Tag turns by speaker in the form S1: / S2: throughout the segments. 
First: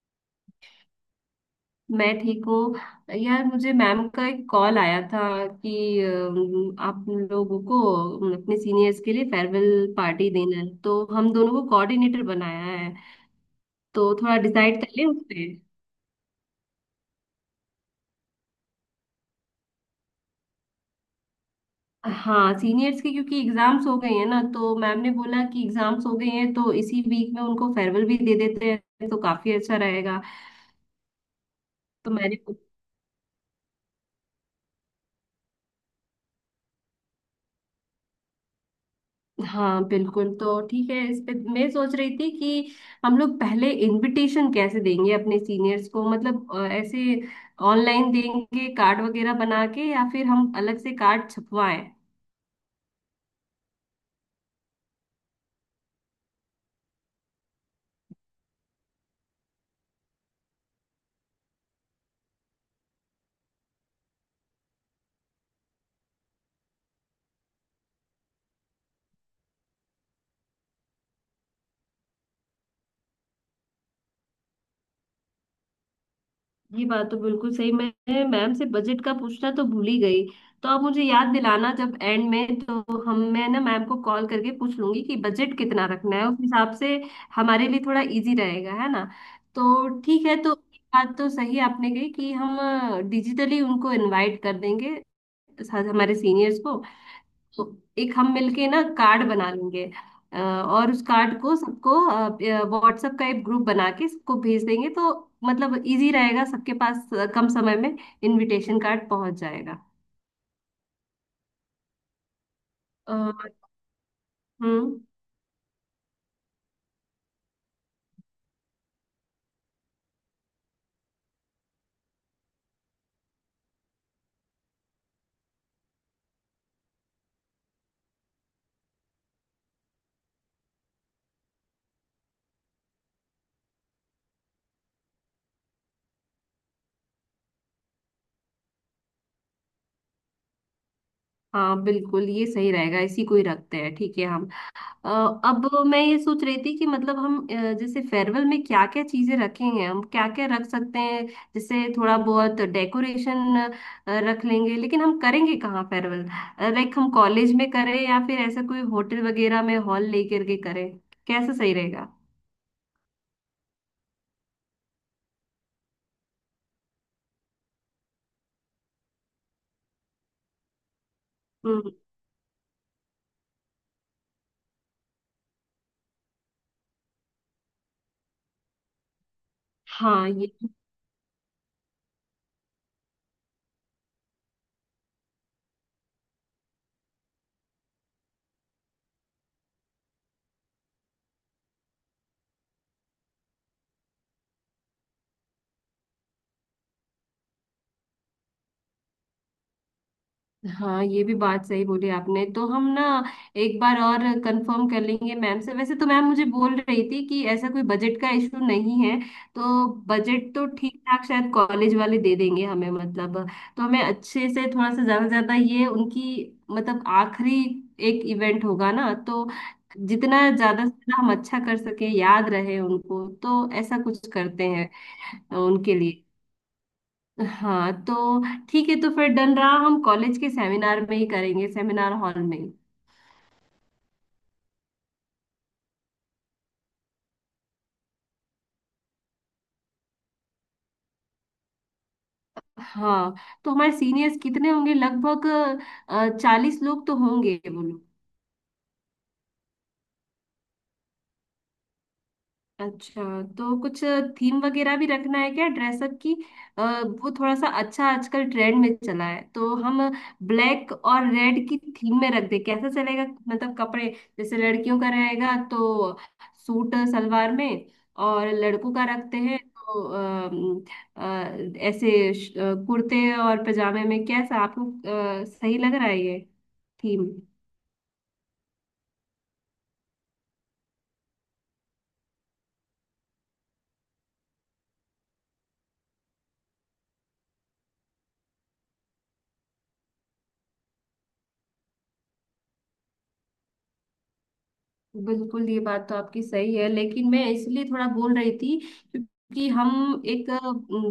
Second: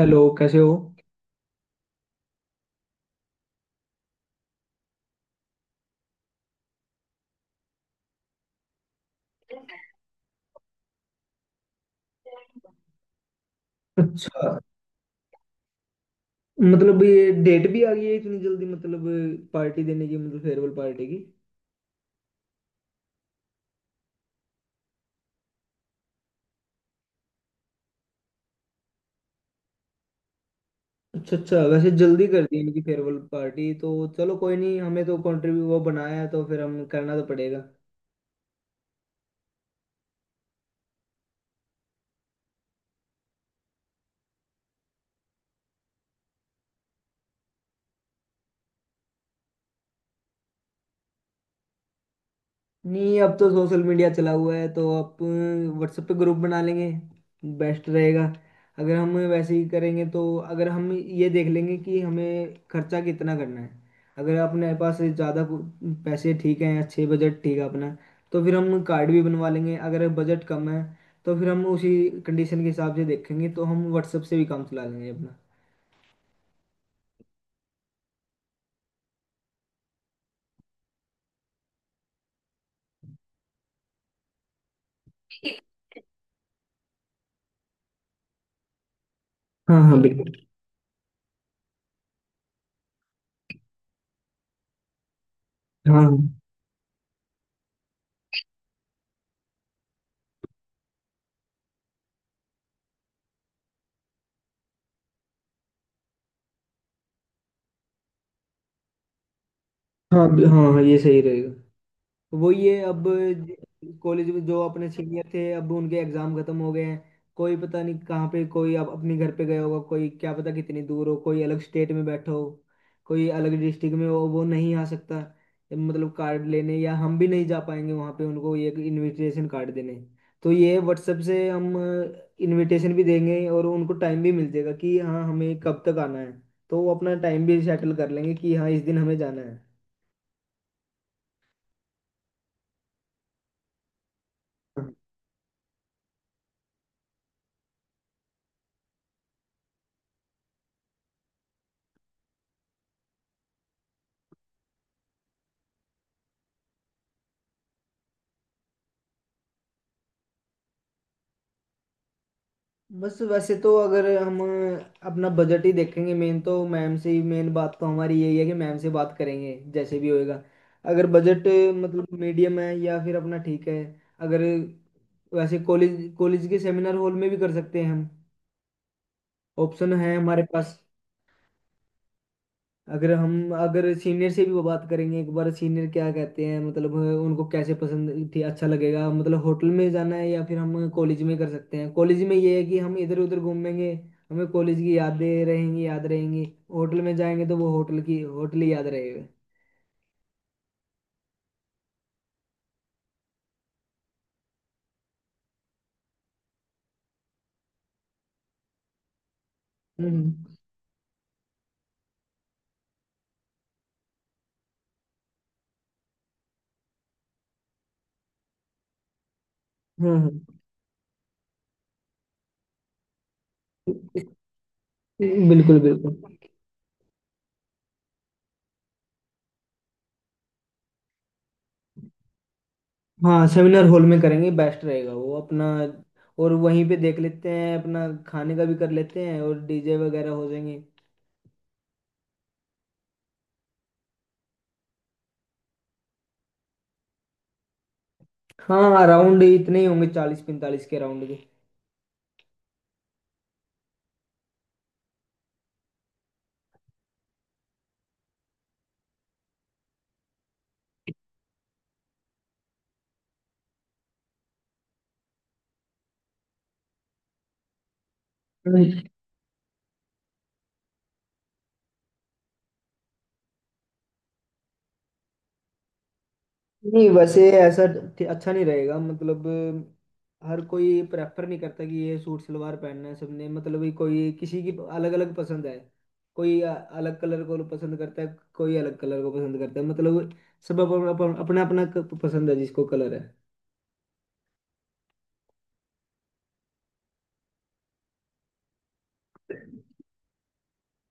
S1: Hello, कैसे हो?
S2: मैं ठीक हूँ यार। मुझे मैम का एक कॉल आया था कि आप लोगों को अपने सीनियर्स के लिए फेयरवेल पार्टी देना है, तो हम दोनों को कोऑर्डिनेटर बनाया है। तो थोड़ा
S1: अच्छा।
S2: डिसाइड कर लें उस पे।
S1: मतलब ये डेट भी आ गई है इतनी जल्दी, मतलब पार्टी देने की, मतलब फेयरवेल पार्टी की।
S2: हाँ, सीनियर्स के, क्योंकि एग्जाम्स हो गए हैं ना, तो मैम ने बोला कि एग्जाम्स हो गए हैं तो इसी वीक में उनको फेयरवेल भी दे देते हैं, तो काफी अच्छा रहेगा।
S1: अच्छा अच्छा, वैसे
S2: तो
S1: जल्दी
S2: मैंने।
S1: कर दी इनकी फेयरवेल पार्टी तो। चलो कोई नहीं, हमें तो कंट्रीब्यू वो बनाया है तो फिर हम करना तो पड़ेगा।
S2: हाँ बिल्कुल। तो ठीक है, इस पे मैं सोच रही थी कि हम लोग पहले इनविटेशन कैसे देंगे अपने सीनियर्स को, मतलब ऐसे ऑनलाइन देंगे कार्ड वगैरह बना के, या फिर हम अलग से कार्ड छपवाएं?
S1: नहीं, अब तो सोशल मीडिया चला हुआ है तो आप व्हाट्सएप पे ग्रुप बना लेंगे, बेस्ट रहेगा। अगर हम वैसे ही करेंगे तो अगर हम ये देख लेंगे कि हमें खर्चा कितना करना है। अगर अपने पास ज़्यादा पैसे ठीक हैं, अच्छे बजट ठीक है अपना, तो फिर हम कार्ड भी बनवा लेंगे। अगर बजट कम है तो फिर हम उसी कंडीशन के हिसाब से देखेंगे, तो हम व्हाट्सएप से भी काम चला लेंगे अपना।
S2: ये बात तो बिल्कुल सही। मैं मैम से बजट का पूछना तो भूल ही गई। तो आप मुझे याद दिलाना जब एंड में, तो हम मैं ना मैम को कॉल करके पूछ लूंगी कि बजट कितना रखना है, उस हिसाब से हमारे लिए थोड़ा इजी रहेगा। है ना?
S1: हाँ
S2: तो
S1: हाँ,
S2: ठीक
S1: बिल्कुल।
S2: है। तो ये बात तो सही आपने कही, कि हम डिजिटली उनको इनवाइट कर देंगे साथ
S1: हाँ
S2: हमारे
S1: हाँ।
S2: सीनियर्स को। तो एक हम मिलके ना कार्ड बना लेंगे, और उस कार्ड को सबको व्हाट्सएप का एक ग्रुप बना के सबको भेज देंगे, तो मतलब इजी रहेगा, सबके पास कम समय में इनविटेशन कार्ड पहुंच जाएगा।
S1: हाँ हाँ हाँ, ये सही रहेगा। वो ये अब,
S2: अ,
S1: कॉलेज में जो अपने
S2: हम्म।
S1: सीनियर थे, अब उनके एग्जाम खत्म हो गए हैं। कोई पता नहीं कहाँ पे कोई, अब अपने घर पे गया होगा, कोई क्या पता कितनी दूर हो, कोई अलग स्टेट में बैठा हो, कोई अलग डिस्ट्रिक्ट में हो, वो नहीं आ सकता मतलब कार्ड लेने, या हम भी नहीं जा पाएंगे वहाँ पे उनको ये इनविटेशन कार्ड देने। तो ये व्हाट्सएप से हम इनविटेशन भी देंगे और उनको टाइम भी मिल जाएगा कि हाँ हमें कब तक आना है। तो वो अपना टाइम भी सेटल कर लेंगे कि हाँ इस दिन हमें जाना
S2: हाँ बिल्कुल, ये सही रहेगा। इसी को ही रखते हैं। ठीक है हम।
S1: है।
S2: अ, अब मैं ये सोच रही थी कि मतलब हम जैसे फेयरवेल में क्या क्या चीजें रखेंगे, हम क्या क्या रख सकते हैं। जैसे थोड़ा बहुत डेकोरेशन रख लेंगे, लेकिन हम करेंगे कहाँ फेयरवेल? लाइक हम कॉलेज में करें, या फिर ऐसा कोई होटल वगैरह में हॉल लेकर के करें? कैसा सही रहेगा?
S1: बस वैसे तो अगर हम अपना बजट ही देखेंगे मेन, तो मैम से ही मेन बात तो हमारी यही है कि मैम से बात करेंगे, जैसे भी होएगा। अगर बजट
S2: हम्म।
S1: मतलब मीडियम है या फिर अपना ठीक है। अगर वैसे कॉलेज, कॉलेज के सेमिनार हॉल में भी कर सकते हैं हम, ऑप्शन है
S2: हाँ
S1: हमारे
S2: ये
S1: पास। अगर हम, अगर सीनियर से भी वो बात करेंगे एक बार, सीनियर क्या कहते हैं, मतलब उनको कैसे पसंद थी, अच्छा लगेगा मतलब होटल में जाना है या फिर हम कॉलेज में कर सकते हैं। कॉलेज में ये है कि हम इधर उधर घूमेंगे, हमें कॉलेज की यादें रहेंगी, याद रहेंगी। होटल में जाएंगे तो वो होटल की, होटल ही याद रहेगा।
S2: हाँ ये भी बात सही बोली आपने। तो हम ना एक बार और कंफर्म कर लेंगे मैम से। वैसे तो मैम मुझे बोल रही थी कि ऐसा कोई बजट का इशू नहीं है, तो
S1: हम्म।
S2: बजट तो ठीक ठाक शायद कॉलेज वाले दे देंगे हमें, मतलब। तो हमें अच्छे से थोड़ा सा ज्यादा ज्यादा ये उनकी, मतलब आखिरी एक इवेंट होगा ना, तो
S1: हम्म।
S2: जितना ज्यादा से ज्यादा हम अच्छा कर सके, याद रहे उनको, तो ऐसा कुछ करते हैं
S1: बिल्कुल
S2: उनके
S1: बिल्कुल।
S2: लिए। हाँ तो ठीक है। तो फिर डन रहा, हम कॉलेज के सेमिनार में ही करेंगे, सेमिनार हॉल में।
S1: हाँ सेमिनार हॉल में करेंगे, बेस्ट रहेगा वो अपना। और वहीं पे देख लेते हैं अपना, खाने का भी कर लेते हैं, और डीजे वगैरह हो जाएंगे।
S2: हाँ, तो हमारे सीनियर्स कितने होंगे लगभग? 40 लोग तो होंगे, बोलो।
S1: हाँ, राउंड इतने ही होंगे, 40 45 के राउंड के।
S2: अच्छा। तो कुछ थीम वगैरह भी रखना है क्या, ड्रेसअप की? वो थोड़ा सा अच्छा आजकल ट्रेंड में चला है, तो हम ब्लैक और रेड की थीम में रख दे, कैसा चलेगा? मतलब कपड़े, जैसे लड़कियों का रहेगा तो सूट सलवार में, और लड़कों
S1: हम्म।
S2: का रखते हैं तो ऐसे कुर्ते और पजामे में, कैसा आपको सही लग रहा है ये
S1: नहीं
S2: थीम?
S1: वैसे ऐसा अच्छा नहीं रहेगा मतलब। हर कोई प्रेफर नहीं करता कि ये सूट सलवार पहनना है सबने, मतलब ये कोई किसी की, अलग अलग पसंद है। कोई अलग कलर को पसंद करता है, कोई अलग कलर को पसंद करता है, मतलब सब अपना अपना अपना अपना पसंद है जिसको कलर है।
S2: बिल्कुल, ये बात तो आपकी सही है, लेकिन मैं इसलिए थोड़ा बोल रही थी, क्योंकि हम एक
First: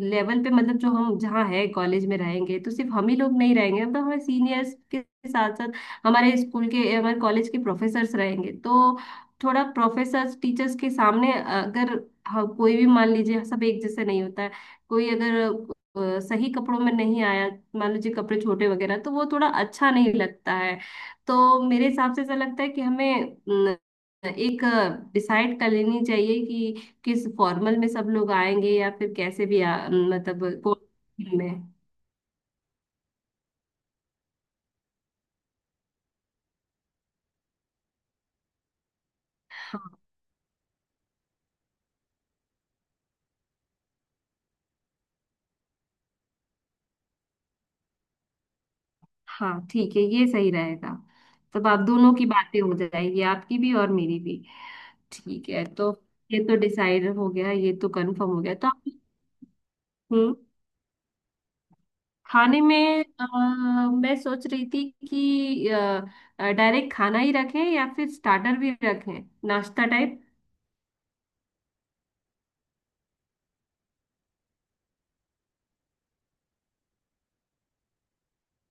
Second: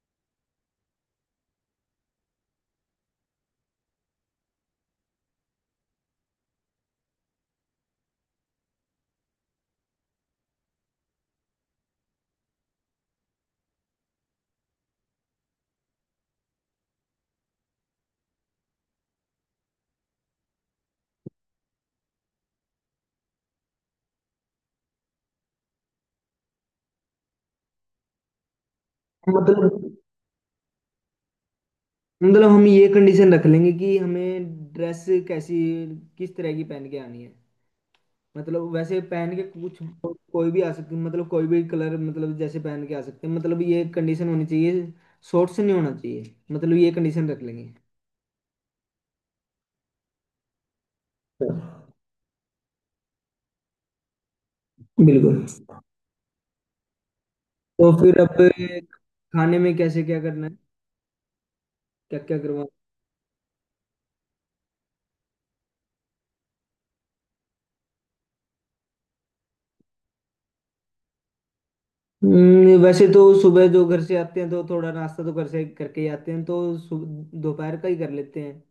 S2: लेवल पे, मतलब जो हम जहाँ है कॉलेज में रहेंगे तो सिर्फ हम ही लोग नहीं रहेंगे, मतलब हमारे सीनियर्स के साथ साथ हमारे स्कूल के, हमारे कॉलेज के प्रोफेसर्स रहेंगे। तो थोड़ा प्रोफेसर्स टीचर्स के सामने अगर, हाँ, कोई भी, मान लीजिए सब एक जैसे नहीं होता है। कोई अगर सही कपड़ों में नहीं आया, मान लीजिए कपड़े छोटे वगैरह, तो वो थोड़ा अच्छा नहीं लगता है। तो मेरे हिसाब से ऐसा लगता है कि हमें एक डिसाइड कर लेनी चाहिए कि किस फॉर्मल में सब लोग आएंगे, या फिर कैसे भी
S1: मतलब,
S2: मतलब कौन में।
S1: मतलब हम ये कंडीशन रख लेंगे कि हमें ड्रेस कैसी, किस तरह की पहन के आनी है। मतलब वैसे पहन के कुछ,
S2: हाँ
S1: कोई भी आ सकती, मतलब कोई भी कलर मतलब जैसे पहन के आ सकते हैं, मतलब ये कंडीशन होनी चाहिए। शॉर्ट्स नहीं होना चाहिए, मतलब ये कंडीशन रख लेंगे।
S2: हाँ ठीक है, ये सही रहेगा। तब आप दोनों की बातें हो जाएगी, आपकी भी और मेरी भी।
S1: बिल्कुल।
S2: ठीक है। तो ये तो डिसाइड हो गया, ये तो
S1: तो फिर
S2: कंफर्म
S1: अब
S2: हो गया। तो आप।
S1: खाने में कैसे क्या
S2: हम्म।
S1: करना है, क्या क्या
S2: खाने
S1: करवा।
S2: में मैं सोच रही थी कि डायरेक्ट खाना ही रखें, या फिर स्टार्टर भी रखें, नाश्ता टाइप।
S1: वैसे तो सुबह जो घर से आते हैं तो थोड़ा नाश्ता तो घर से करके ही आते हैं, तो दोपहर का ही कर लेते हैं।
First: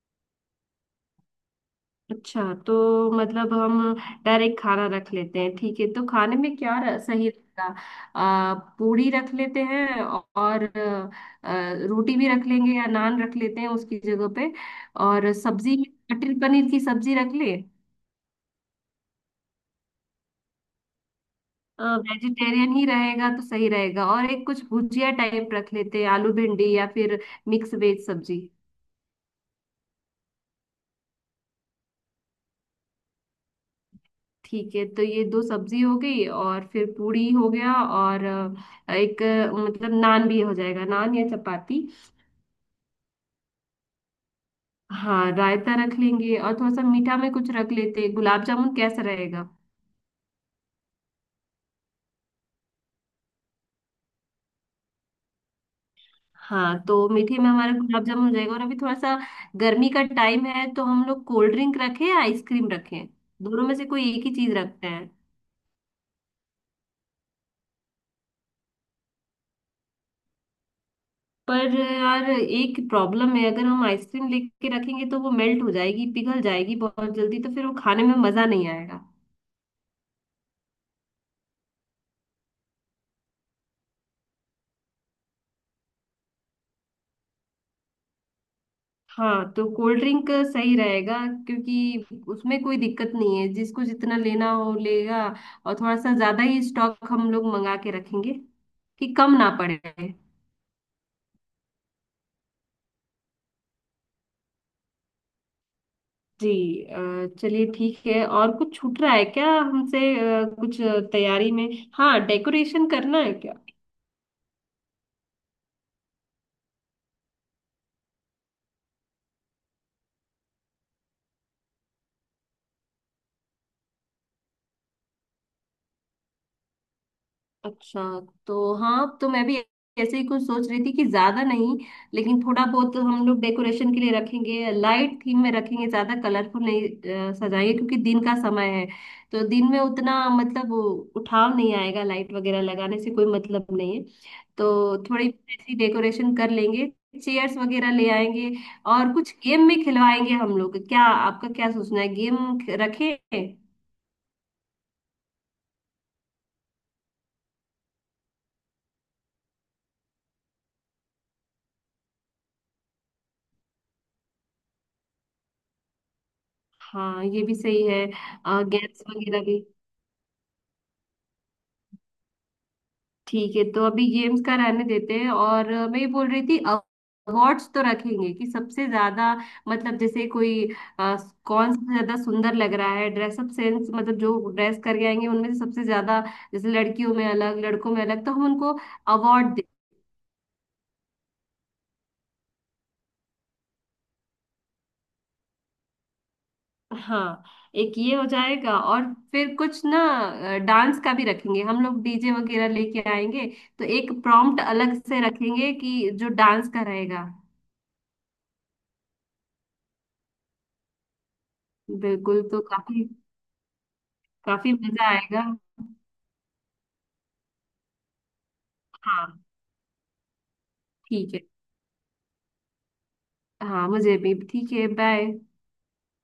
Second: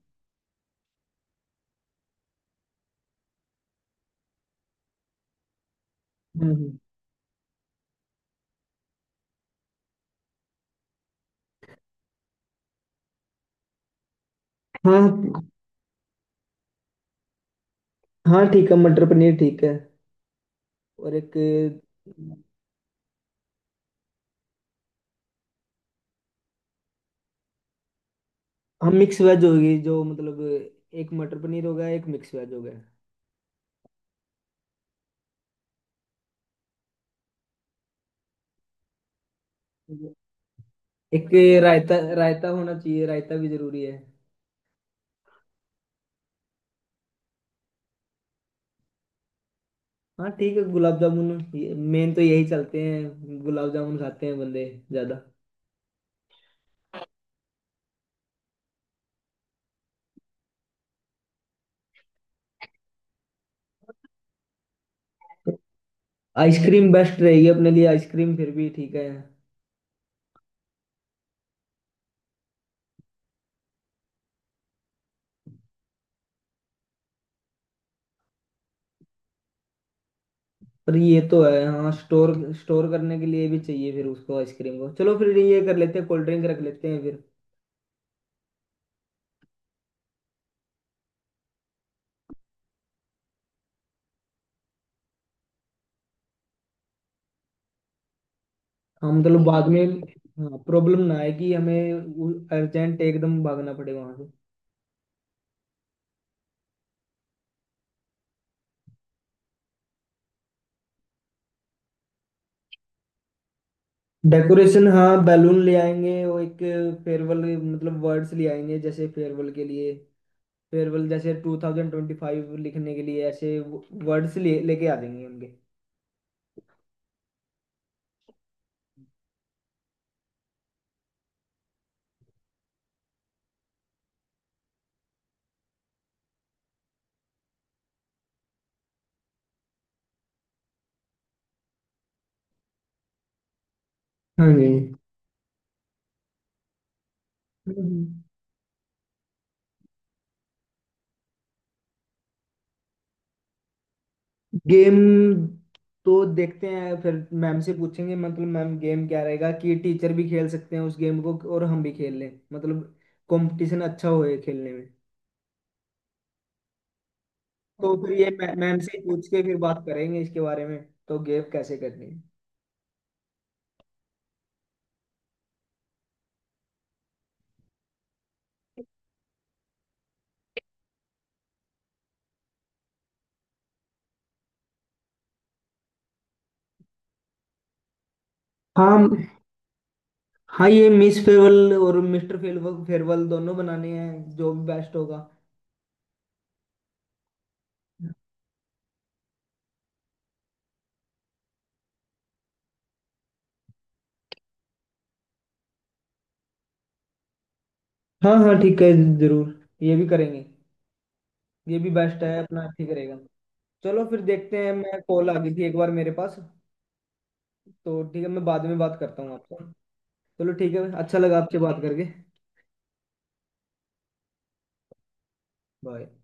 S2: अच्छा। तो मतलब हम डायरेक्ट खाना रख लेते हैं। ठीक है, तो खाने में
S1: हम्म।
S2: क्या सही रहेगा? आ, पूरी रख लेते हैं, और रोटी भी रख लेंगे, या नान रख लेते हैं उसकी जगह पे। और
S1: हाँ
S2: सब्जी में मटर पनीर की सब्जी रख ले।
S1: हाँ ठीक है, मटर पनीर ठीक है। और एक,
S2: वेजिटेरियन ही रहेगा तो सही रहेगा। और एक कुछ भुजिया टाइप रख लेते हैं, आलू भिंडी, या फिर मिक्स वेज सब्जी।
S1: हाँ मिक्स वेज होगी जो मतलब, एक मटर पनीर होगा, एक मिक्स वेज होगा।
S2: ठीक है, तो ये दो सब्जी हो गई। और फिर पूड़ी हो गया, और एक मतलब नान भी हो जाएगा, नान या
S1: एक
S2: चपाती।
S1: रायता, रायता होना चाहिए, रायता भी जरूरी है।
S2: हाँ रायता रख लेंगे। और थोड़ा सा मीठा में कुछ रख लेते हैं, गुलाब जामुन कैसा रहेगा?
S1: हाँ ठीक है, गुलाब जामुन, ये मेन तो यही चलते हैं, गुलाब जामुन खाते हैं बंदे ज्यादा।
S2: हाँ, तो मीठे में हमारा गुलाब जामुन हो जाएगा। और अभी थोड़ा सा गर्मी का टाइम है, तो हम लोग कोल्ड ड्रिंक रखें या आइसक्रीम रखें? दोनों में से कोई एक ही चीज रखते हैं।
S1: आइसक्रीम बेस्ट रहेगी अपने लिए, आइसक्रीम फिर भी ठीक है।
S2: पर यार एक प्रॉब्लम है, अगर हम आइसक्रीम लेके रखेंगे तो वो मेल्ट हो जाएगी, पिघल जाएगी बहुत जल्दी, तो फिर वो खाने में मजा नहीं आएगा।
S1: पर ये तो है हाँ, स्टोर स्टोर करने के लिए भी चाहिए फिर उसको आइसक्रीम को, चलो फिर ये कर लेते हैं, कोल्ड ड्रिंक रख लेते हैं फिर।
S2: हाँ, तो कोल्ड ड्रिंक सही रहेगा, क्योंकि उसमें कोई दिक्कत नहीं है, जिसको जितना लेना हो लेगा। और थोड़ा सा ज्यादा ही स्टॉक हम लोग मंगा के रखेंगे,
S1: हाँ
S2: कि कम
S1: मतलब
S2: ना
S1: बाद
S2: पड़े।
S1: में प्रॉब्लम ना आए कि हमें अर्जेंट एकदम भागना पड़े वहां से।
S2: जी। चलिए ठीक है। और कुछ छूट रहा है क्या हमसे, कुछ तैयारी में? हाँ, डेकोरेशन करना है क्या?
S1: डेकोरेशन, हाँ बैलून ले आएंगे, और एक फेयरवेल मतलब वर्ड्स ले आएंगे, जैसे फेयरवेल के लिए, फेयरवेल जैसे 2025 लिखने के लिए, ऐसे वर्ड्स ले लेके आ जाएंगे उनके।
S2: अच्छा। तो हाँ, तो मैं भी ऐसे ही कुछ सोच रही थी, कि ज्यादा नहीं, लेकिन थोड़ा बहुत हम लोग डेकोरेशन के लिए रखेंगे, लाइट थीम में रखेंगे, ज्यादा कलरफुल नहीं सजाएंगे, क्योंकि दिन का समय है, तो दिन में उतना, मतलब वो उठाव नहीं आएगा, लाइट वगैरह लगाने से कोई मतलब नहीं है।
S1: हाँ जी।
S2: तो थोड़ी ऐसी डेकोरेशन कर लेंगे, चेयर्स वगैरह ले आएंगे। और कुछ गेम में खिलवाएंगे हम लोग क्या, आपका क्या सोचना है, गेम रखें?
S1: गेम, तो देखते हैं फिर, मैम से पूछेंगे, मतलब मैम गेम क्या रहेगा कि टीचर भी खेल सकते हैं उस गेम को और हम भी खेल लें, मतलब कंपटीशन अच्छा होए खेलने में।
S2: हाँ ये भी सही
S1: तो
S2: है,
S1: फिर ये मैम से ही
S2: गेम्स
S1: पूछ के
S2: वगैरह
S1: फिर
S2: भी।
S1: बात करेंगे इसके बारे में। तो गेव कैसे करनी है।
S2: ठीक है, तो अभी गेम्स का रहने देते हैं। और मैं ये बोल रही थी, अवार्ड्स तो रखेंगे कि सबसे ज्यादा, मतलब जैसे कोई अ, कौन सबसे ज्यादा सुंदर लग रहा है, ड्रेसअप सेंस, मतलब जो ड्रेस करके आएंगे उनमें से सबसे ज्यादा, जैसे लड़कियों में अलग लड़कों में अलग, तो हम उनको
S1: हाँ
S2: अवार्ड दे।
S1: हाँ, ये मिस फेयरवेल और मिस्टर फेयरवेल फेयरवेल दोनों बनाने हैं जो भी बेस्ट होगा।
S2: हाँ, एक ये हो जाएगा। और फिर कुछ ना, डांस का भी रखेंगे हम लोग, डीजे वगैरह लेके आएंगे, तो एक प्रॉम्प्ट अलग से रखेंगे कि जो डांस का रहेगा।
S1: हाँ हाँ ठीक है, जरूर। ये भी करेंगे, ये भी बेस्ट है
S2: बिल्कुल, तो
S1: अपना, ठीक
S2: काफी,
S1: रहेगा। चलो फिर देखते
S2: काफी
S1: हैं, मैं,
S2: मजा
S1: कॉल आ
S2: आएगा।
S1: गई थी एक बार मेरे पास, तो ठीक है, मैं बाद में बात करता हूँ
S2: हाँ
S1: आपसे। चलो ठीक है, अच्छा
S2: ठीक
S1: लगा
S2: है।
S1: आपसे बात करके।
S2: हाँ मुझे भी ठीक है। बाय।
S1: बाय।